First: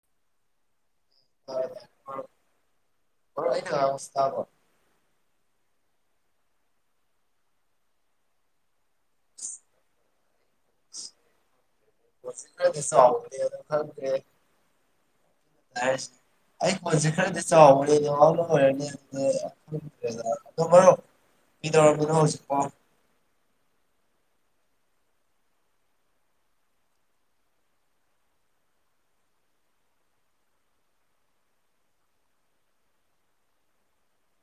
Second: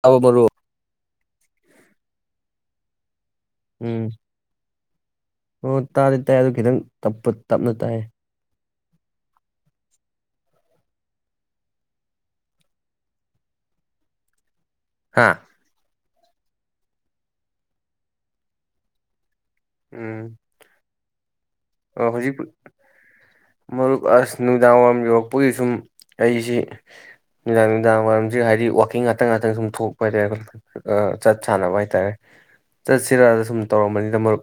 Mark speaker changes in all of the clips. Speaker 1: ꯇꯥꯕ ꯃꯔꯨꯞ
Speaker 2: ꯇꯥꯏ ꯇꯥꯏ ꯃꯔꯨꯞ ꯃꯔꯨꯞ ꯑꯩꯅꯥ
Speaker 1: ꯎꯝ
Speaker 2: ꯉꯥꯡꯕꯖꯦ ꯇꯥꯕꯔꯣ
Speaker 1: ꯑꯣ ꯇꯥꯗꯤ ꯇꯥꯏ ꯑꯗꯨ ꯈꯤꯇꯪ ꯇꯞꯇꯛ ꯇꯞꯅ ꯇꯥꯏꯌ‌ꯦ
Speaker 2: [unintelligible] ꯈꯪꯗ꯭ꯔ‌ꯦ
Speaker 1: ꯍꯥꯥ
Speaker 2: ꯑ‌ꯦꯁ ꯑꯩ ꯀꯣꯟꯁꯦ ꯈꯔꯗꯤ ꯆꯥꯎꯕꯅ‌ꯦ
Speaker 1: ꯎꯝ
Speaker 2: [unintelligible] ꯔꯣ
Speaker 1: ꯑꯣ
Speaker 2: ꯀꯩꯗꯧꯔꯝꯃꯤꯅꯣ
Speaker 1: ꯍꯧꯖꯤꯛ
Speaker 2: ꯍꯧꯖꯤꯛꯄ‌ꯣ
Speaker 1: ꯃꯔꯨꯞ ꯑꯁ ꯅꯨꯡꯗꯥꯡ ꯋꯥꯏꯔꯝ ꯌꯧꯔꯛꯄꯒꯤ ꯁꯨꯝ ꯑꯩꯁꯤ ꯅꯨꯡꯗꯥꯡ ꯅꯨꯡꯗꯥꯡ ꯋꯥꯏꯔꯝꯁꯤ ꯍꯥꯏꯗꯤ ꯋꯥꯛꯀꯤꯡ ꯉꯥꯛꯇꯪ ꯉꯥꯛꯇꯪ ꯁꯨꯝ ꯊꯣꯛꯄ ꯍꯥꯏꯇꯥꯔꯦ ꯆꯠ ꯁꯥꯟꯅꯕ ꯍꯥꯏꯇꯥꯔꯦ ꯆꯠꯁꯤꯔꯅ ꯁꯨꯝ ꯇꯧꯔꯝꯕꯅꯤꯗ ꯃꯔꯨꯞ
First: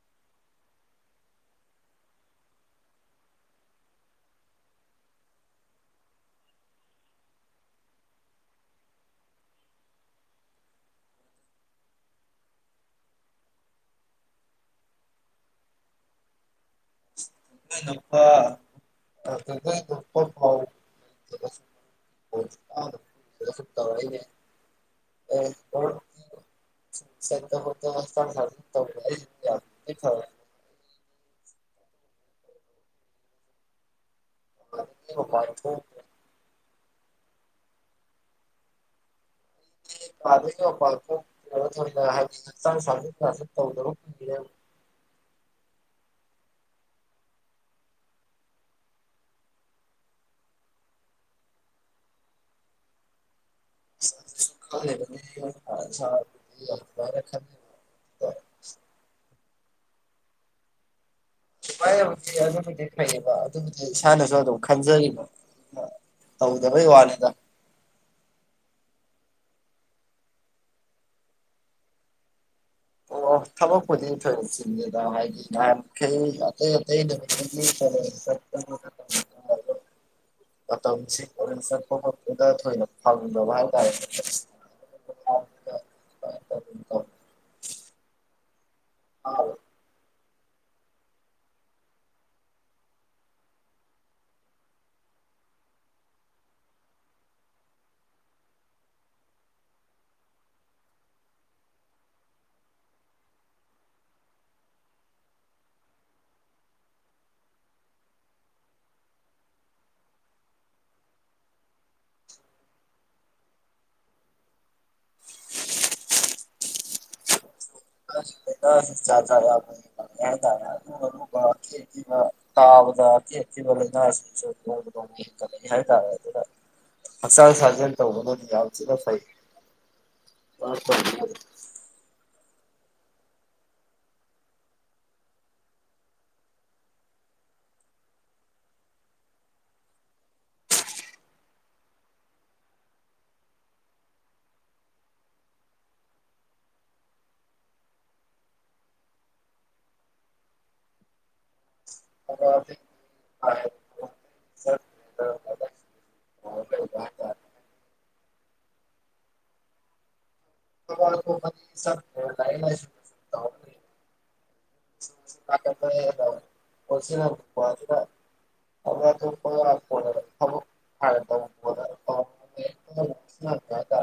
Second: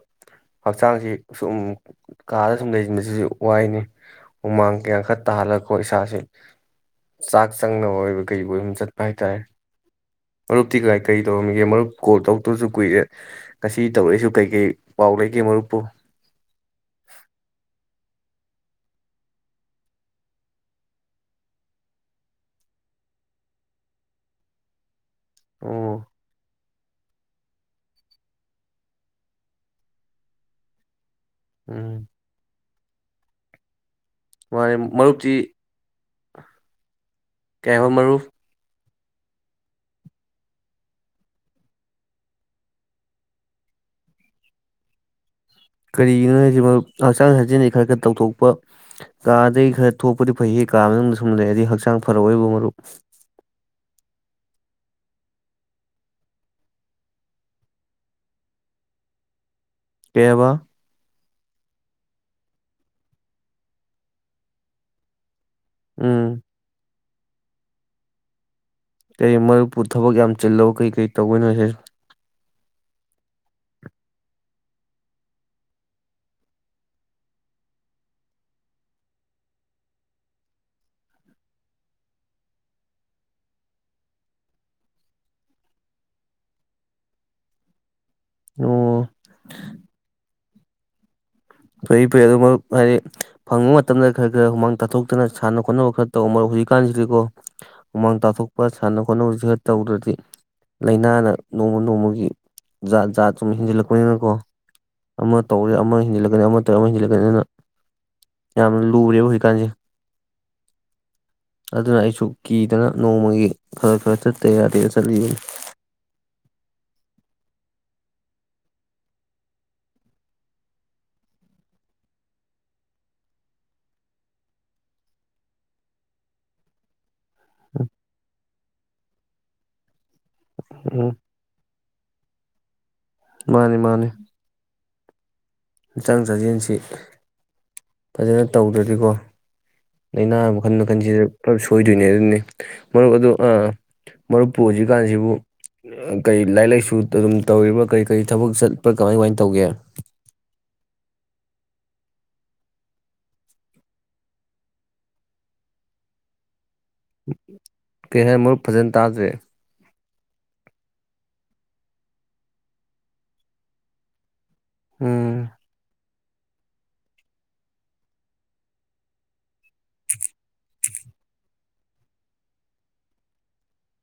Speaker 1: ꯍꯛꯆꯥꯡꯁꯤ ꯁꯨꯝ ꯀꯥꯗ ꯁꯨꯝ ꯂꯩꯁꯤꯟꯕꯁꯤꯁꯨ ꯋꯥꯏꯅꯤ ꯍꯨꯃꯥꯡ ꯀꯌꯥ ꯈꯔ ꯇꯥꯍꯜꯂꯀꯣ ꯏꯁꯥꯁꯤ ꯆꯥꯛ ꯆꯪꯅꯕ ꯑꯣꯏꯕ ꯀꯔꯤꯕ‌ꯣꯢ ꯆꯠꯄ ꯍꯥꯏꯇꯥꯔꯦ ꯃꯔꯨꯞꯇꯤ ꯀꯥꯏ ꯀꯔꯤ ꯇꯧꯔꯝꯃꯤꯒꯦ ꯃꯔꯨꯞ ꯀꯣꯜ ꯇꯧꯛꯇꯕꯁꯨ ꯀꯨꯏꯔꯦ ꯉꯁꯤ ꯇꯧꯔꯛꯏꯁꯨ ꯀꯩꯀꯩ ꯄꯥꯎ ꯂꯩꯒꯦ ꯃꯔꯨꯞꯄ‌ꯣ
Speaker 2: ꯥ [unintelligible] ꯑ
Speaker 1: ꯑꯣ
Speaker 2: [unintelligible]
Speaker 1: ꯎꯝ ꯃꯥꯅ‌ꯦ ꯃꯔꯨꯞꯇꯤ ꯀꯩ ꯍꯥꯢꯕ ꯃꯔꯨꯞ
Speaker 2: ꯥ [unintelligible]
Speaker 1: ꯀꯔꯤꯒꯤꯅꯣ ꯍꯥꯏꯁꯤ ꯃꯔꯨꯞ ꯍꯛꯆꯥꯡ ꯁꯥꯖ‌ꯦꯜꯗꯤ ꯈꯔ ꯈꯔ ꯇꯧꯊꯣꯛꯄ ꯀꯥꯗꯒꯤ ꯈꯔ ꯊꯣꯛꯄꯗꯤ ꯐꯩꯍꯦ ꯀꯥ ꯃꯅꯨꯡꯗ ꯁꯨꯝ ꯂꯩꯔꯗꯤ ꯍꯛꯆꯥꯡ ꯐꯔꯛꯑꯣꯏꯕ ꯃꯔꯨꯞ
Speaker 2: [unintelligible]
Speaker 1: ꯀꯩ ꯍꯥꯕ
Speaker 2: ꯍꯧ ꯑꯗꯨꯕꯨꯗꯤ ꯂꯩꯩꯌꯦꯕ ꯑꯗꯨꯕꯨꯗꯤ ꯏꯁꯥꯅꯁꯨ ꯑꯗꯨꯝ ꯈꯟꯖꯔꯤꯕ
Speaker 1: ꯎꯝ
Speaker 2: ꯇꯧꯗꯕꯩ ꯋꯥꯅꯤ [unintelligible]
Speaker 1: ꯀꯔꯤ ꯃꯔꯨꯞꯄꯨ ꯊꯕꯛ ꯌꯥꯝ ꯆꯤꯜꯂꯥꯕꯥ ꯀꯔꯤ ꯀꯔꯤ ꯇꯧꯕꯩꯅꫭ ꯍꯥꯏꯁꯤ
Speaker 2: ꯑꯣ ꯊꯕꯛꯄꯨꯗꯤ ꯊꯣꯏꯅꯣꯛ ꯆꯤꯟꯗꯦꯗ ꯍꯥꯏꯗꯤ ꯉꯥꯏꯍꯈꯩ ꯑꯇꯩ ꯑꯇꯩ ꯅꯨꯃꯤ ꯃꯇꯝꯁꯤ ꯀꯣꯔꯦꯟ ꯆꯠꯄ ꯈꯣꯄꯗ ꯊꯣꯏꯅ ꯐꯪꯗꯕ ꯍꯥꯏꯇꯥꯔꯦ
Speaker 1: ꯑꯣ
Speaker 2: ꯑꯥꯎ
Speaker 1: ꯐꯩ ꯐꯩ ꯑꯗꯨ ꯃꯔꯨꯞ ꯍꯥꯏꯗꯤ ꯐꯪꯕ ꯃꯇꯝꯗ ꯈꯔ ꯈꯔ ꯍꯨꯃꯥꯡ ꯇꯥꯊꯣꯛꯇꯅ ꯁꯥꯟꯅ ꯈꯣꯠꯅꯕ ꯈꯔ ꯇꯧ ꯃꯔ ꯍꯧꯖꯤꯛꯀꯥꯟꯁꯤꯗꯤꯀꯣ ꯍꯨꯃꯥꯡ ꯇꯥꯊꯣꯛꯄ ꯁꯥꯟꯅ ꯈꯣꯠꯅꯕꯁꯤ ꯈꯔ ꯇꯧꯗ꯭ꯔꯗꯤ ꯂꯥꯏꯅꯥꯅ ꯅꯣꯡꯃ ꯅꯣꯡꯃꯒꯤ ꯖꯥꯠ ꯖꯥꯠ ꯁꯨꯝ ꯍꯦꯟꯖꯜꯂꯛꯄꯅꯤꯅꯀꯣ ꯑꯃ ꯇꯧꯔꯦ ꯑꯃ ꯍꯦꯟꯖꯜꯂꯛ ꯑꯃꯠꯇ ꯑꯃ ꯍꯦꯟꯁꯤꯜꯂꯛꯀꯅꯤ ꯑꯗꯨꯅ ꯌꯥꯝꯅ ꯂꯨꯔꯦꯕ ꯍꯧꯖꯤꯛꯀꯥꯟꯁꯦ ꯑꯗꯨꯅ ꯑꯩꯁꯨ ꯀꯤꯗꯅ ꯅꯣꯡꯃꯒꯤ ꯈꯔ ꯈꯔ ꯆꯠꯇ ꯌꯥꯗꯦ ꯆꯠꯂꯤꯕꯅꯤ
Speaker 2: ꯆꯥꯊꯔꯛ ꯍꯥꯏ ꯇꯔꯦ ꯑꯔꯨ ꯑꯔꯨꯕ ꯀꯦꯈꯤꯕ ꯇꯥꯕꯗ ꯀꯦꯈꯤꯕ ꯂꯩ ꯍꯥꯏ ꯇꯔꯦ ꯑꯗꯨꯗ ꯍꯛꯆꯥꯡ ꯁꯥꯖꯜ ꯁꯤꯅꯥ ꯐꯥꯏ [inaudible]
Speaker 1: ꯎꯝ ꯃꯥꯅꯤ ꯃꯥꯅꯤ ꯍꯛꯆꯥꯡ ꯆꯥꯛꯖꯦꯜꯁꯤ ꯐꯖꯅ ꯇꯧꯗ꯭ꯔꯗꯤꯀꯣ ꯂꯥꯏꯅꯥ ꯃꯈꯜ ꯃꯈꯜꯁꯤꯗ ꯄꯨꯂꯞ ꯁꯣꯏꯗꯣꯏꯅꯦ ꯑꯗꯨꯅꯤ ꯃꯔꯨꯞ ꯑꯗꯨ ꯃꯔꯨꯞꯄꯨ ꯍꯧꯖꯤꯛꯀꯥꯟꯁꯤꯕꯨ ꯀꯔꯤ ꯂꯥꯏꯔꯤꯛ ꯂꯥꯏꯁꯨ ꯑꯗꯨꯝ ꯇꯧꯔꯤꯕꯥ ꯀꯔꯤ ꯀꯔꯤ ꯊꯕꯛ ꯆꯠꯄ꯭ꯔꯥ ꯀꯃꯥꯏ ꯀꯃꯥꯏꯅ ꯇꯧꯒꯦ
Speaker 2: [unintelligible]
Speaker 1: ꯀꯩꯍꯥꯏ ꯃꯔꯨꯞ ꯐꯖꯟ ꯇꯗꯔꯦ
Speaker 2: [inaudible] [unintelligible]
Speaker 1: ꯎꯝ
Speaker 2: ꯑ ꯐ [inaudible] [unintelligible] ꯁꯤ ꯑꯗꯨ ꯑꯗꯨ ꯐꯣ ꯇ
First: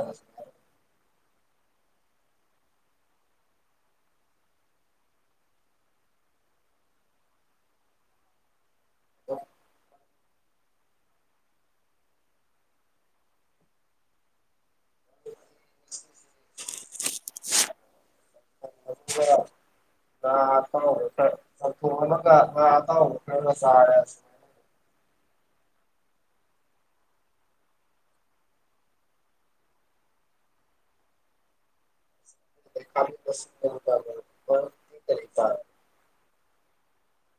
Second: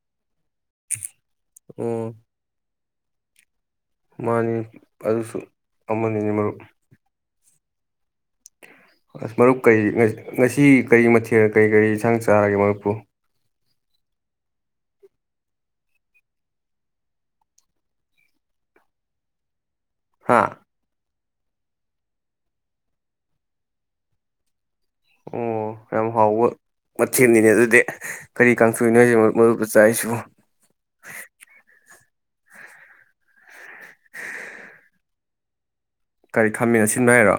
Speaker 1: ꯎꯝ ꯃꯥꯅꯤ ꯑꯗꯨꯁꯨ ꯑꯃꯅꯤꯅꯤꯅꯦ ꯃꯔꯨꯞ ꯑꯁ ꯃꯔꯨꯞ ꯀꯔꯤ ꯉꯁꯤ ꯀꯔꯤ ꯃꯊꯦꯜ ꯀꯔꯤ ꯀꯔꯤ ꯌꯦꯟꯁꯥꯡ ꯆꯥꯔꯒꯦ ꯃꯔꯨꯞꯄꯨ
Speaker 2: ꯑ
Speaker 1: ꯍꯥ
Speaker 2: ꯍ ꯊꯇꯥꯨ ꯈꯔ ꯉꯁꯔ
Speaker 1: ꯑꯣ ꯌꯥꯝ ꯍꯥꯎꯕ ꯃꯊꯦꯜꯅꯤꯅꯦ ꯑꯗꯨꯗꯤ ꯀꯔꯤ ꯀꯥꯡꯊꯣꯛꯏꯅꯣꯁꯦ ꯃꯔꯨꯨꯞꯕꯆꯥꯥꯁꯨ
Speaker 2: [inaudible]
Speaker 1: ꯀꯔꯤ ꯈꯥꯃꯤꯅ ꯁꯤꯟꯕꯣ ꯍꯥꯏꯔꯣ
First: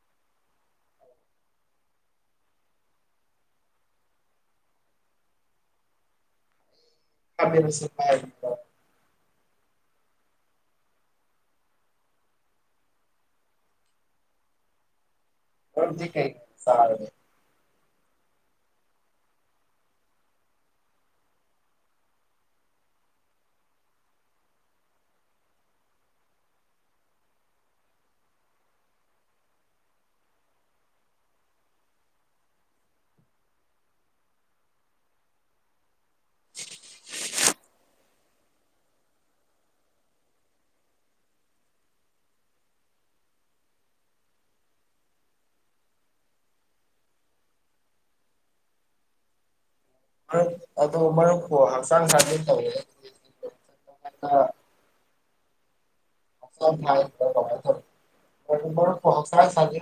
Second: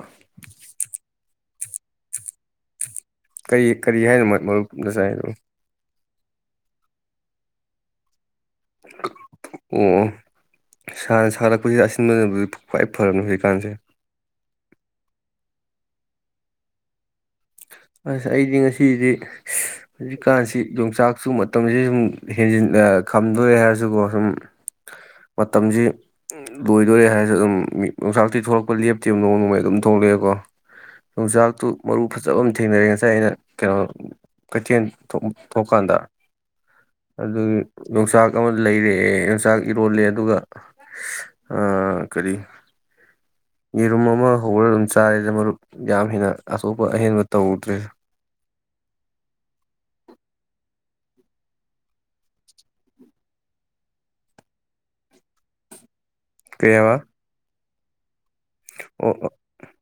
Speaker 1: ꯀꯔꯤ ꯀꯔꯤ ꯍꯥꯏꯅꯣ ꯃꯔꯨꯞꯅ ꯆꯥꯏꯅꯣ
Speaker 2: ꯀꯁ
Speaker 1: ꯑꯣ ꯁꯥꯔꯛꯄꯁꯤ ꯑꯁꯤꯟꯕꯗꯤ ꯈ꯭ꯋꯥꯏ ꯐꯔꯅꯤ ꯍꯧꯖꯤꯀꯥꯟꯁꯦ
Speaker 2: ꯗꯤ ꯀꯩ ꯁꯦ
Speaker 1: ꯑꯁ ꯑꯩꯗꯤ ꯉꯁꯤꯗꯤ ꯍꯧꯖꯤꯛꯀꯥꯟꯁꯤ ꯌꯣꯡꯆꯥꯛꯁꯨ ꯃꯇꯝꯁꯤ ꯁꯨꯝ ꯍꯦꯟꯖꯤꯟ ꯈꯝꯗꯣꯔꯦ ꯍꯥꯏꯔꯁꯨꯀꯣ ꯁꯨꯝ ꯃꯇꯝꯁꯤ ꯂꯣꯏꯗꯣꯔꯦ ꯍꯥꯏꯔꯁꯨ ꯑꯗꯨꯝ ꯌꯣꯡꯆꯥꯛꯇꯤ ꯊꯣꯛꯂꯛꯄ ꯂꯦꯞꯇꯦꯕ ꯅꯣꯡ ꯅꯣꯡꯃꯩ ꯑꯗꯨꯝ ꯊꯣꯛꯂꯛꯑꯦꯀꯣ ꯌꯣꯡꯆꯥꯛꯇꯨ ꯃꯔꯨ ꯐꯖꯕ ꯑꯃ ꯊꯦꯡꯅꯔꯦ ꯉꯁꯥꯏ ꯑꯩꯅ ꯀꯩꯅꯣ ꯀꯩꯊꯦꯜ ꯊꯣꯛꯀꯥꯟꯗ ꯑꯗꯨꯒꯤ ꯌꯣꯡꯆꯥꯛ ꯑꯃ ꯂꯩꯔꯦ ꯌꯣꯡꯆꯥꯛ ꯏꯔꯣꯜꯂꯦ ꯑꯗꯨꯒ ꯀꯔꯤ ꯌꯦꯔꯨꯝ ꯑꯃ ꯍꯧꯔꯒ ꯑꯗꯨꯝ ꯆꯥꯔꯤꯗ ꯃꯔꯨꯞ ꯌꯥꯝ ꯍꯦꯟꯅ ꯑꯁꯣꯛꯞꯄ ꯑꯍꯦꯟꯕ ꯇꯧꯗ꯭ꯔꯦ
Speaker 2: ꯑꯗꯨꯣ ꯃ ꯍꯁꯥꯡ ꯈꯗ
Speaker 1: ꯀꯩ ꯍꯥꯏꯕ
Speaker 2: ꯑꯥꯏ ꯊ
Speaker 1: ꯑꯣ ꯑꯣ
Speaker 2: ꯍꯁ ꯁꯥꯖꯤ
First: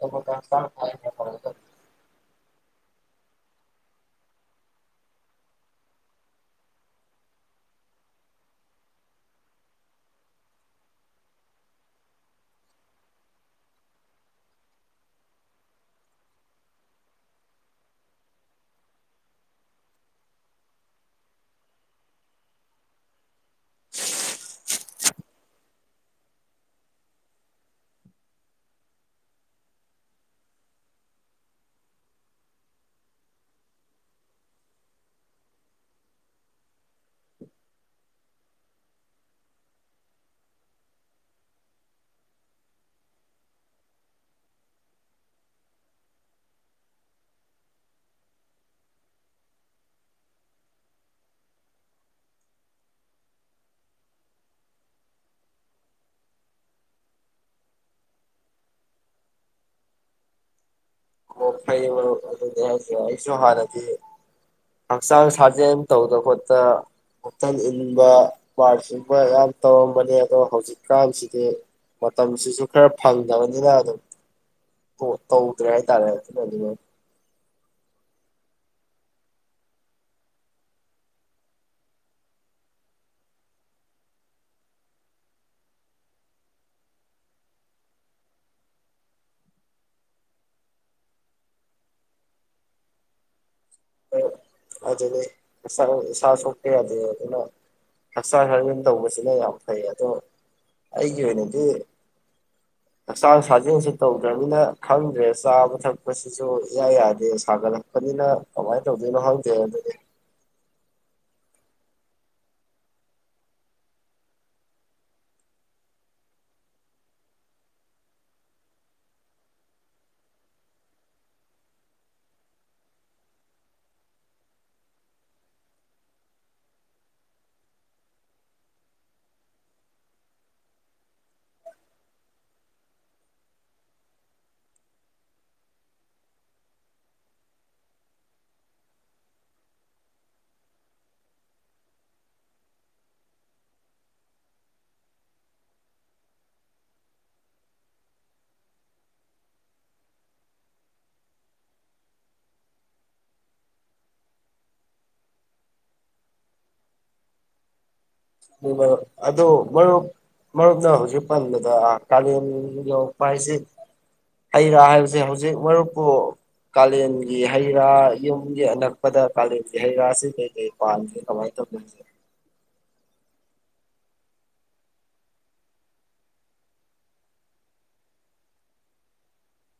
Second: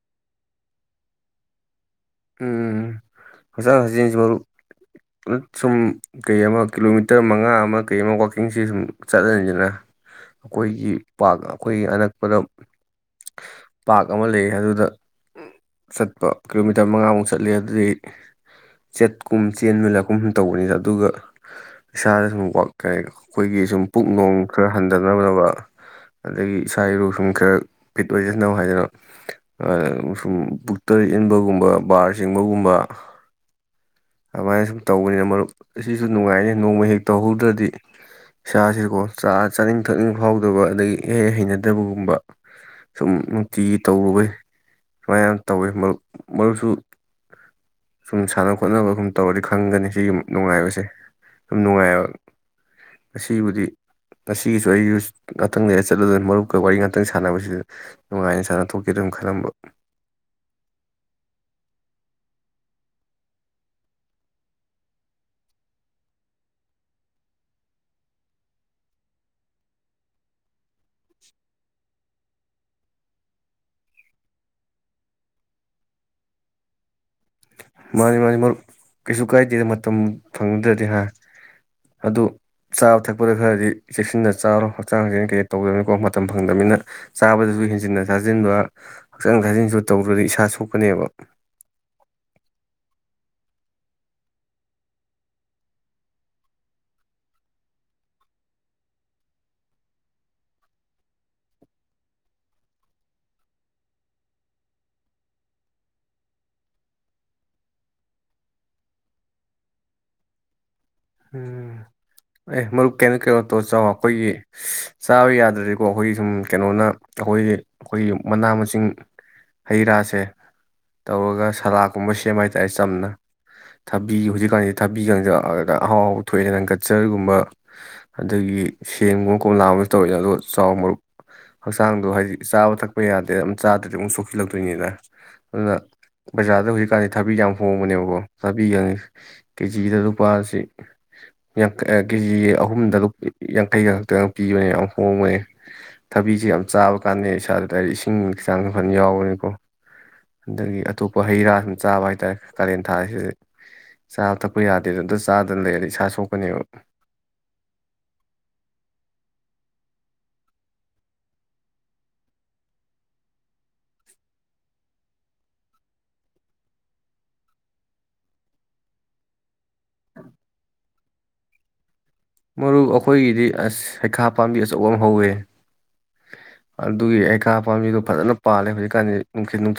Speaker 2: ꯊꯦ [unintelligible]
Speaker 1: ꯎ ꯍꯛꯆꯥꯡ ꯍꯛꯆꯦꯜꯁꯤ ꯃꯔꯨꯞ ꯁꯨꯝ ꯀꯩ ꯑꯃ ꯀꯤꯂꯣꯃꯤꯇꯔ ꯃꯉꯥ ꯑꯃ ꯀꯩ ꯑꯃ ꯋꯥꯛꯀꯤꯡꯁ ꯁꯨꯝ ꯆꯠꯂꯅꯤꯗꯅ ꯑꯩꯈꯣꯏꯒꯤ ꯄꯥꯛ ꯑꯩꯈꯣꯏꯒꯤ ꯑꯅꯛꯄꯗ ꯄꯥꯛ ꯑꯃ ꯂꯩ ꯑꯗꯨꯗ ꯆꯠꯄ ꯀꯤꯂꯣ ꯂꯤꯇꯔ ꯃꯉꯥꯃꯨꯛ ꯆꯠꯂꯦ ꯑꯗꯨꯗꯤ ꯆꯠꯀꯨꯝ ꯆꯦꯟꯃꯤꯂꯛꯀꯨꯝ ꯇꯧꯕꯅꯤꯅ ꯑꯗꯨꯒ ꯏꯁꯥꯗ ꯁꯨꯝ ꯋ ꯀ ꯑꯩꯈꯣꯏꯒꯤ ꯁꯨꯝ ꯄꯨꯛ ꯅꯨꯡ ꯈꯔ ꯍꯟꯊꯅꯕꯅꯕ ꯑꯗꯒꯤ ꯏꯁꯥ ꯏꯔꯣꯛ ꯁꯨꯝ ꯈꯔ ꯐꯤꯠ ꯑꯣꯏꯖꯅꯕ ꯍꯥꯏꯗꯅ ꯁꯨꯝ ꯄꯨꯛꯇ ꯏꯟꯕꯒꯨꯝꯕ ꯒꯕ ꯕꯥꯔ ꯆꯤꯡꯕꯒꯨꯝꯕ ꯑꯗꯨꯃꯥꯏꯅ ꯁꯨꯝ ꯇꯧꯕꯅꯤꯅ ꯃꯔꯨꯞ ꯑꯁꯤꯁꯨ ꯅꯨꯡꯉꯥꯏꯅꯤ ꯅꯣꯡꯃ ꯍꯦꯛ ꯇꯧꯍꯧꯗ꯭ꯔꯗꯤ ꯏꯁꯥꯁꯤꯀꯣ ꯆꯥ ꯆꯥꯅꯤꯡ ꯊꯛꯅꯤꯡ ꯐꯥꯎꯗꯕ ꯑꯗꯒꯤ ꯍꯦꯛ ꯍꯩꯅꯗꯕꯒꯨꯝꯕ ꯁꯨꯝ ꯅꯨꯡꯇꯤꯒꯤ ꯇꯧꯔꯨꯕꯩ ꯁꯨꯃꯥꯏꯅ ꯌꯥꯝ ꯇꯧꯋꯤ ꯃꯔꯨꯞ ꯃꯔꯨꯞꯁꯨ ꯁꯨꯝ ꯁꯥꯟꯅ ꯈꯣꯠ ꯍꯣꯠꯅꯕꯒꯨꯝ ꯇꯧꯔꯗꯤ ꯈꯪꯒꯅꯤ ꯁꯤꯒꯤ ꯅꯨꯡꯉꯥꯏꯕꯁꯦ ꯁꯨꯝ ꯅꯨꯡꯉꯥꯏꯕ ꯉꯁꯤꯕꯨꯗꯤ ꯉꯁꯤꯒꯤꯁꯨ ꯑꯩꯁꯨ ꯉꯥꯛꯇꯪꯗ ꯆꯠꯂꯗꯣꯏꯅ ꯃꯔꯨꯞꯀ ꯋꯥꯔꯤ ꯉꯥꯛꯇꯛ ꯁꯥꯟꯅꯕꯁꯤꯗ ꯅꯨꯡꯉꯥꯏꯅ ꯁꯥꯟꯅ ꯊꯣꯛꯀꯦ ꯑꯗꯨꯝ ꯈꯜꯂꯝꯕ
Speaker 2: ꯑꯣ ꯐꯩ ꯃꯔꯨꯞ ꯑꯗꯨꯅꯦ ꯍꯥꯏꯁꯦ ꯑꯩꯁꯨ ꯍꯥꯟꯅꯗꯤ ꯍꯛꯆꯥꯡ ꯁꯥꯖꯦꯜ ꯇꯧꯗ ꯈꯣꯠꯇꯅ ꯄꯨꯛꯊꯟ ꯏꯟꯕ ꯄꯥꯔ ꯆꯤꯡꯕ ꯑꯣꯏꯒꯦꯔ ꯌꯥꯝ ꯇꯧꯔꯝꯕꯅꯦ ꯑꯗꯣ ꯍꯧꯖꯤꯛꯀꯥꯟꯁꯤꯗꯤ ꯃꯇꯝꯁꯤꯁꯨ ꯈꯔ ꯐꯪꯗꯕꯅꯤꯅ ꯑꯗꯨꯝ ꯇꯧꯗ꯭ꯔꯦ ꯍꯥꯏꯇꯥꯔꯦ [unintelligible]
Speaker 1: ꯃꯥꯅꯤ ꯃꯥꯅꯤ ꯃꯔꯨꯞ ꯀꯩꯁꯨ ꯀꯥꯏꯗꯦꯗ ꯃꯇꯝ ꯐꯪꯗ꯭ꯔꯗꯤ ꯍꯥ ꯑꯗꯨ ꯆꯥꯕ ꯊꯛꯄꯗ ꯈꯔꯗꯤ ꯆꯦꯛꯁꯤꯟꯅ ꯆꯥꯔꯣ ꯍꯛꯆꯥꯡ ꯍꯛꯆꯦꯜ ꯀꯩ ꯇꯧꯗꯕꯅꯀꯣ ꯃꯇꯝ ꯐꯪꯗꯕꯅꯤꯅ ꯆꯥꯕꯗꯁꯨ ꯍꯦꯟꯖꯤꯟꯅ ꯊꯥꯖꯤꯟꯕ ꯍꯛꯆꯥꯡ ꯁꯥꯥꯖꯤꯟꯁꯨ ꯇꯧꯗ꯭ꯔꯗꯤ ꯏꯁꯥ ꯁꯣꯛꯀꯅꯦꯕ
Speaker 2: ꯑꯗꯨꯅꯤ ꯍꯛꯆꯥꯡ ꯏꯁꯥ ꯁꯣꯛꯄ ꯌꯥꯗꯦ ꯑꯗꯨꯅ ꯍꯛꯆꯥꯡ ꯁꯥꯖꯦꯜ ꯇꯧꯕꯁꯤꯅ ꯌꯥꯝ ꯐꯩ ꯑꯗꯣ ꯑꯩꯒꯤ ꯑꯣꯏꯅꯗꯤ ꯍꯛꯆꯥꯡ ꯁꯥꯖꯦꯜꯁꯤ ꯇꯧꯗ꯭ꯔꯕꯅꯤꯅ ꯈꯪꯗ꯭ꯔꯦ ꯆꯥꯕ ꯊꯛꯄꯁꯤꯁꯨ ꯏꯌꯥ ꯌꯥꯗꯦ ꯁꯥꯒꯠꯂꯛꯄꯅꯤꯅ ꯀꯃꯥꯏꯅ ꯇꯧꯗꯣꯏꯅꯣ ꯈꯪ [unintelligible]
Speaker 1: ꯎꯝ ꯑꯦ ꯃꯔꯨꯞ ꯀꯦꯃꯤ ꯀꯩꯅꯣ ꯇꯧꯔ ꯆꯥꯎꯑꯣ ꯑꯩꯈꯣꯏꯒꯤ ꯆꯥꯕ ꯌꯥꯗ꯭ꯔꯗꯤꯀꯣ ꯑꯩꯈꯣꯏꯒꯤ ꯁꯨꯝ ꯀꯩꯅꯣꯅ ꯑꯩꯈꯣꯏꯒꯤ ꯑꯩꯈꯣꯏꯒꯤ ꯃꯅꯥ ꯃꯁꯤꯡ ꯍꯩ ꯔꯥꯁꯦ ꯇꯧꯔꯒ ꯁꯂꯥꯛ ꯀꯨꯝꯕ ꯁꯦꯝꯕ ꯍꯥꯏꯇꯥꯔꯦ ꯆꯝꯅ ꯊꯕꯤ ꯍꯧꯖꯤꯛꯀꯥꯟꯁꯤ ꯊꯕꯤꯒꯪꯖꯛꯑꯒ ꯑꯍꯥꯎ ꯑꯍꯥꯎ ꯊꯣꯛꯑꯦꯅ ꯍꯟꯒꯠ ꯀꯤꯛꯆꯔ ꯒꯨꯝꯕ ꯑꯗꯒꯤ ꯁꯦꯝꯒꯨꯝꯕ ꯀꯣꯃꯂꯥ ꯒꯨꯝꯕ ꯇꯧꯔꯥ ꯆꯥꯎ ꯑꯗꯣ ꯆꯥꯎ ꯃꯔꯨꯞ ꯍꯛꯆꯥꯡꯗꯣ ꯍꯥꯏꯗꯤ ꯆꯥꯕ ꯊꯛꯄ ꯌꯥꯗꯦꯗ ꯑꯃꯝ ꯆꯥꯗ꯭ꯔꯗꯤ ꯑꯃꯨꯛ ꯁꯣꯛꯆꯤꯜꯂꯛꯇꯣꯏꯅꯤꯅ ꯑꯗꯨꯅ ꯕꯖꯥꯔꯗ ꯍꯧꯖꯤꯛꯀꯥꯟꯗꯤ ꯊꯥꯕꯤ ꯌꯥꯝ ꯍꯣꯡꯕꯅꯦꯕꯀꯣ ꯊꯥꯕꯤꯒꯪꯉ ꯀꯦꯖꯤꯗ ꯂꯨꯄꯥꯁꯤ [unintelligible] ꯀꯦꯖꯤ ꯑꯍꯨꯝꯗ ꯌꯥꯡꯈꯩꯒ ꯈꯛꯇꯪ ꯄꯤꯕꯅꯦ ꯌꯥꯝ ꯍꯣꯡꯕꯅꯦ ꯊꯕꯤꯁ ꯌꯥꯝ ꯆꯥꯕ ꯀꯥꯟꯗ ꯏꯁꯥꯗꯗꯗꯤ ꯏꯁꯤꯡ ꯍꯛ ꯆꯥꯡꯁꯨ ꯐꯅ ꯌꯥꯎꯕꯅꯤꯀꯣ ꯑꯗꯒꯤ ꯑꯇꯣꯞꯄ ꯍꯩ ꯔꯥ ꯁꯨꯝ ꯆꯥꯕ ꯍꯥꯏꯇꯥꯔꯦ ꯀꯥꯔꯦꯟ ꯊꯥꯁꯤꯗ ꯆꯥꯕ ꯊꯛꯄ ꯌꯥꯗꯦꯗ ꯑꯝ ꯆꯥꯗꯅ ꯂꯩ ꯑꯗ ꯏꯁꯥ ꯁꯣꯛ [unintelligible]
Speaker 2: ꯃꯔꯨꯞ ꯑꯗꯨ ꯃꯔꯨꯞ ꯃꯔꯨꯞꯅ ꯍꯧꯖꯤꯛ ꯄꯟꯕꯗ ꯀꯥꯂꯦꯟ ꯌꯧꯔꯛꯄ ꯍꯥꯏꯁꯦ ꯍꯩꯔꯥ ꯍꯥꯏꯕꯁꯦ ꯍꯧꯖꯤꯛ ꯃꯔꯨꯞꯄꯨ ꯀꯥꯂꯦꯟꯒꯤ ꯍꯩꯔꯥ ꯌꯨꯝꯒꯤ ꯑꯅꯛꯄꯗ ꯀꯥꯂꯦꯟꯒꯤ ꯍꯩꯔꯥꯁꯤ ꯀꯩ ꯀꯩ ꯄꯥꯒꯦ ꯀꯃꯥꯏꯅ ꯇꯧꯕꯒꯦ
Speaker 1: ꯃꯔꯨꯞ ꯑꯩꯈꯣꯏꯒꯤꯗꯤ ꯑꯁ ꯍꯩꯈꯥ ꯄꯥꯝꯕꯤ ꯑꯆꯧꯕ ꯑꯃ ꯍꯧꯋꯦ꯫ ꯑꯗꯨꯒꯤ ꯍꯩꯀꯥ ꯄꯥꯝꯕꯤꯗꯨꯣ ꯐꯖꯅ ꯄꯥꯜꯂꯦ ꯍꯧꯖꯤꯛꯀꯥꯟꯗꯤ ꯅꯨꯡꯊꯤꯜ ꯅꯨꯡ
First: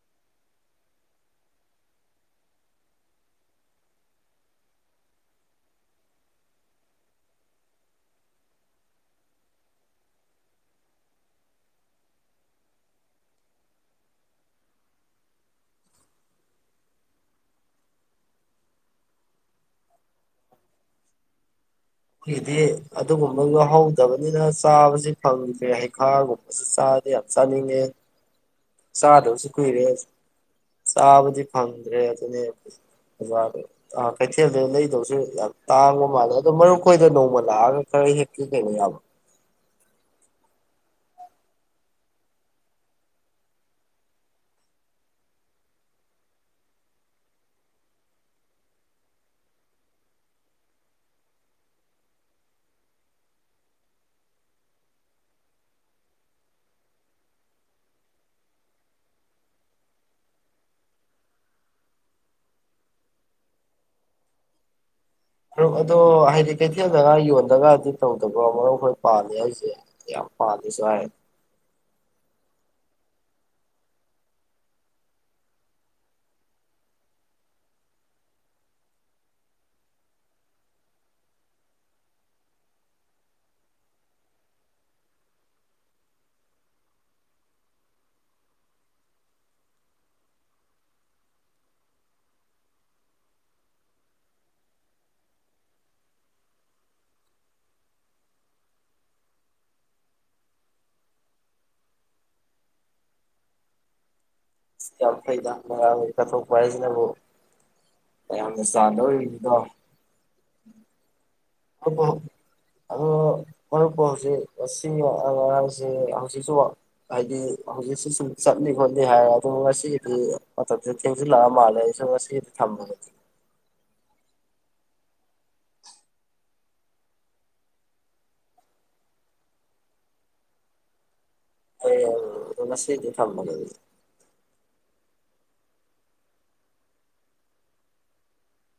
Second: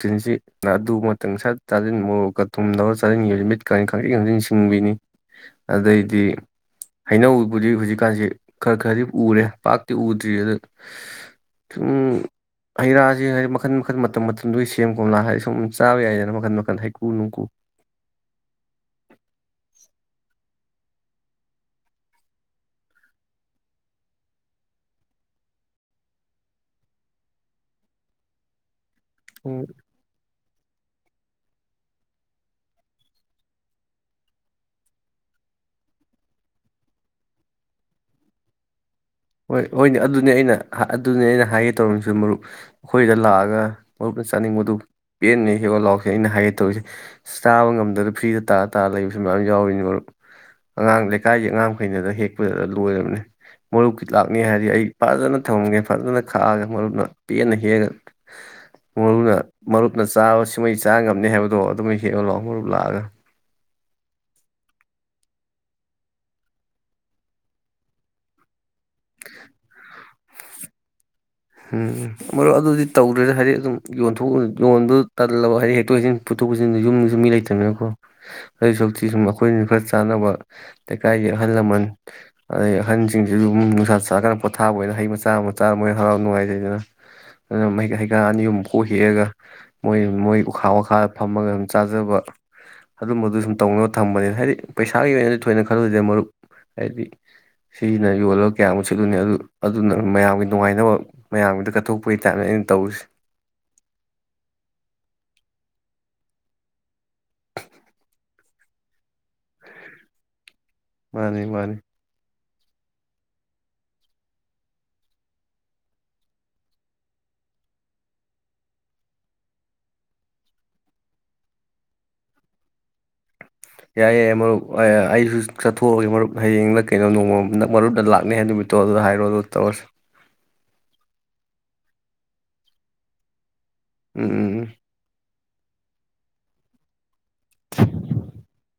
Speaker 1: ꯇꯤꯟꯁꯤ ꯑꯗꯨ ꯃꯇꯪ ꯁꯠ ꯆꯥꯁꯤꯟ ꯃꯣꯔꯣꯛꯀ ꯊꯨꯝꯗꯧ ꯆꯥꯁꯤꯟ ꯒꯤꯕꯁꯤ ꯃꯤꯠꯀꯁꯤ ꯈꯪꯁꯤꯡ ꯈꯪꯁꯤꯡ ꯁꯤꯡꯕꯤꯅꯤ ꯑꯗꯩꯗꯤ ꯍꯩꯅꯧꯕꯨꯗꯤ ꯍꯧꯖꯤꯛꯀꯥꯟꯁꯤ ꯈꯔ ꯈꯔꯗꯤ ꯎꯔꯦ ꯄꯥꯛꯇꯤ ꯎꯗ꯭ꯔꯤ ꯑꯗ ꯁꯨꯝ ꯍꯩꯔꯥꯁꯦ ꯍꯥꯏꯗꯤ ꯃꯈꯟ ꯃꯈꯟ ꯃꯇꯝ ꯃꯇꯝ ꯁꯨꯝꯗꯣꯏ ꯁꯦꯝ ꯀꯣꯝꯂꯥ ꯍꯥꯏꯗꯤ ꯁꯨꯝ ꯆꯥꯕ ꯌꯥꯏꯗꯅ ꯃꯈꯟ ꯃꯈꯟ ꯍꯩꯀꯨ ꯅꯨꯡꯀꯨ
Speaker 2: ꯁꯤꯗꯤ ꯑꯗꯨꯒꯨꯝꯕ ꯉꯍꯧꯗꯕꯅꯤꯅ ꯆꯥꯕꯁꯤ ꯐꯪꯗ꯭ꯔꯦ ꯍꯩꯈꯥꯒꯨꯝꯕꯁꯤ ꯆꯥꯗꯤ ꯌꯥꯝ ꯆꯥꯅꯤꯡꯉꯦ꯫ ꯆꯥꯗꯕꯁꯨ ꯀꯨꯏꯔꯦ꯫ ꯆꯥꯕꯗꯤ ꯐꯪꯗ꯭ꯔꯦ ꯑꯗꯨꯅꯦ ꯑꯣꯖꯥ ꯀꯩꯊꯦꯜꯗ ꯂꯩꯗꯧꯕꯁꯨ ꯌꯥꯝ ꯇꯥꯡꯕ ꯃꯥꯜꯂꯦ ꯑꯗꯣ ꯃꯔꯨꯞ ꯑꯩꯈꯣꯏꯗ ꯅꯣꯡꯃ ꯂꯥꯛꯑꯒ ꯈꯔ ꯍꯦꯛꯀꯦ ꯀꯩꯅꯣ ꯌꯥꯕ
Speaker 1: ꯍꯣꯏ ꯍꯣꯏꯅꯦ ꯑꯗꯨꯅꯤ ꯑꯩꯅ ꯑꯗꯨꯅꯤ ꯑꯩꯅ ꯍꯥꯏꯒꯦ ꯇꯧꯔꯤꯃꯤꯁꯨ ꯃꯔꯨꯞ ꯑꯩꯈꯣꯏꯗ ꯂꯥꯛꯑꯒ ꯃꯔꯨꯞꯅ ꯆꯥꯅꯤꯡꯕꯗꯨ ꯄꯦꯟꯅ ꯍꯦꯛꯎ ꯂꯥꯛꯑꯣ ꯑꯩꯅ ꯍꯥꯏꯒꯦ ꯇꯧꯔꯤꯁꯦ ꯆꯥꯕ ꯉꯝꯗ꯭ꯔ ꯐ꯭ꯔꯤꯗ ꯇꯥꯔ ꯇꯥꯔꯥ ꯂꯩꯕꯁꯨ ꯃꯌꯥꯝ ꯌꯥꯎꯔꯤꯅꯤ ꯃꯔꯨꯞ ꯑꯉꯥꯡ ꯂꯩꯀꯥꯏꯒꯤ ꯑꯉꯥꯡꯈꯩꯅꯗ ꯍꯦꯛꯄꯗ ꯂꯣꯏꯔꯕꯅꯤ ꯃꯔꯨꯞ ꯂꯥꯛꯅꯤ ꯍꯥꯏꯔꯗꯤ ꯑꯩ ꯐꯖꯅ ꯊꯝꯒꯦ ꯐꯖꯅ ꯈꯥꯛꯑꯒ ꯃꯔꯨꯞꯅ ꯄꯦꯟꯅ ꯍꯦꯛꯑꯒ ꯃꯔꯨꯅ ꯃꯔꯨꯞꯅ ꯆꯥꯕ ꯁꯃꯩ ꯆꯥ ꯉꯝꯅꯤ ꯍꯥꯏꯕꯗꯣ ꯑꯗꯨꯝ ꯍꯦꯛꯉ ꯂꯥꯛꯑꯣ ꯃꯔꯨꯞ ꯂꯥꯛꯑꯒ
Speaker 2: ꯃꯔꯨꯞ ꯑꯗꯣ ꯍꯥꯏꯗꯤ ꯀꯩꯊꯦꯜꯗꯒ ꯌꯣꯟꯗꯒꯗꯤ ꯇꯧꯗꯕ꯭ꯔꯣ ꯃꯔꯨꯞ ꯑꯩꯈꯣꯏ ꯄꯥꯟꯗꯦ ꯍꯥꯏꯁꯦ ꯌꯥꯝ ꯄꯥꯜꯂꯦꯁꯨ ꯍꯥꯏ
Speaker 1: ꯎꯝ ꯃꯔꯨꯞ ꯑꯗꯨꯗꯤ ꯇꯧꯗ꯭ꯔꯦꯗ ꯍꯥꯏꯗꯤ ꯑꯗꯨꯝ ꯌꯣꯟꯊꯣꯛ ꯌꯣꯟꯕꯗꯨ ꯇꯟꯂꯕ ꯍꯥꯏꯗꯤ ꯍꯦꯛꯇꯣꯛ ꯍꯦꯛꯆꯟ ꯄꯨꯊꯣꯛ ꯄꯨꯁꯤꯟꯗ ꯌꯨꯝꯁꯨꯨꯝ ꯃꯤ ꯂꯩꯇꯕꯅꯤꯅꯀꯣ ꯑꯗꯨꯩ ꯁꯛꯇꯤ ꯁꯨꯝ ꯑꯩꯈꯣꯏꯅꯁꯨ ꯈꯔ ꯆꯥꯅꯕ ꯂꯩꯀꯥꯏꯒꯤ ꯑꯍꯜ ꯂꯃꯟ ꯑꯗꯩ ꯑꯍꯟꯁꯤꯡꯁꯤꯁꯨ ꯑꯗꯨꯝ ꯅꯨꯡꯁꯥ ꯆꯥꯀꯅ ꯄꯣꯊꯥꯕ ꯑꯣꯏꯅ ꯍꯩ ꯃꯆꯥ ꯃꯆꯥ ꯑꯃꯅ ꯍꯔꯥꯎ ꯅꯨꯡꯉꯥꯏꯖꯩꯗꯅ ꯑꯗꯨꯅꯩ ꯍꯩꯀꯥ ꯑꯅꯤꯃꯨꯝ ꯀꯣꯛ ꯍꯦꯛꯑꯒ ꯃꯣꯏ ꯃꯣꯏ ꯎꯈꯥ ꯋꯥꯈꯥꯗ ꯐꯝꯃꯒ ꯑꯗꯨꯝ ꯆꯥꯖꯕ ꯑꯗꯨꯝꯕꯗꯨ ꯁꯨꯝ ꯇꯧꯅꯕ ꯊꯝꯕꯅꯤꯅ ꯍꯥꯏꯗꯤ ꯄꯩꯁꯥꯒꯤ ꯑꯣꯏꯅꯗꯤ ꯊꯣꯏꯅ ꯈꯜꯂꯨꯁꯤꯗꯦ ꯃꯔꯨꯞ ꯍꯥꯏꯗꯤ ꯁꯤꯖꯤꯅ ꯌꯣꯜꯂꯒ ꯀꯌꯥꯃꯨꯛ ꯁꯠꯂꯨꯅꯤ ꯑꯗꯨ ꯑꯗꯨꯅ ꯃꯌꯥꯝꯒꯤ ꯅꯨꯡꯉꯥꯏꯅꯕ ꯃꯌꯥꯝꯒꯤꯗ ꯀꯠꯊꯣꯛꯄꯒꯤ ꯇꯥꯏꯞꯅꯦ ꯑꯩꯅ ꯇꯧꯔꯤꯁꯤ
Speaker 2: ꯑꯁ ꯌꯥꯝ ꯐꯥꯏꯗ ꯀꯠꯊꯣꯛꯄ ꯍꯥꯏꯁꯤꯅꯕꯨ ꯃꯌꯥꯝꯅꯥ ꯆꯥ ꯂꯧꯔꯨꯔꯤꯗꯣ
Speaker 1: ꯃꯥꯅꯤ ꯃꯥꯅꯤ
Speaker 2: ꯑ ꯃꯔꯛꯄꯨ ꯍꯧꯖꯤꯛ ꯉꯁꯤ ꯑꯉꯥꯡꯁꯤ ꯍꯧꯖꯤꯛꯁꯨ ꯍꯥꯏꯗꯤ ꯍꯧꯖꯤꯛꯁꯨ ꯁꯨꯝ ꯆꯠꯂꯤ ꯈꯣꯠꯂꯤ ꯍꯥꯏꯔꯦ ꯑꯗꯨ ꯉꯁꯤꯒꯤꯗꯤ ꯃꯇꯝꯁꯤꯗ ꯊꯦꯡꯖꯤꯜꯂꯛꯑ ꯃꯥꯜꯂꯦ ꯑꯩ ꯁꯨꯝ ꯉꯁꯤꯒꯤꯗꯤ ꯊꯃꯒ
Speaker 1: ꯌꯥꯏ ꯌꯥꯏ ꯃꯔꯨꯞ ꯑꯩꯁꯨ ꯆꯠꯊꯣꯛꯑꯁꯤꯦ ꯃꯔꯨꯞ ꯍꯌꯦꯡꯅ ꯀꯩꯅꯣ ꯅꯣꯡꯃ ꯃꯔꯨꯞꯅ ꯂꯥꯛꯅꯤ ꯍꯥꯏ ꯅꯨꯃꯤꯠꯇꯣ ꯑꯗꯨꯗ ꯍꯥꯏꯔꯣ ꯑꯗꯨ ꯇꯧꯔꯁꯤ
Speaker 2: ꯍꯣꯏ ꯉꯁꯤꯗꯤ ꯊꯝꯃꯒꯦ
Speaker 1: ꯎꯝ ꯎꯝ ꯎꯝ [unintelligible]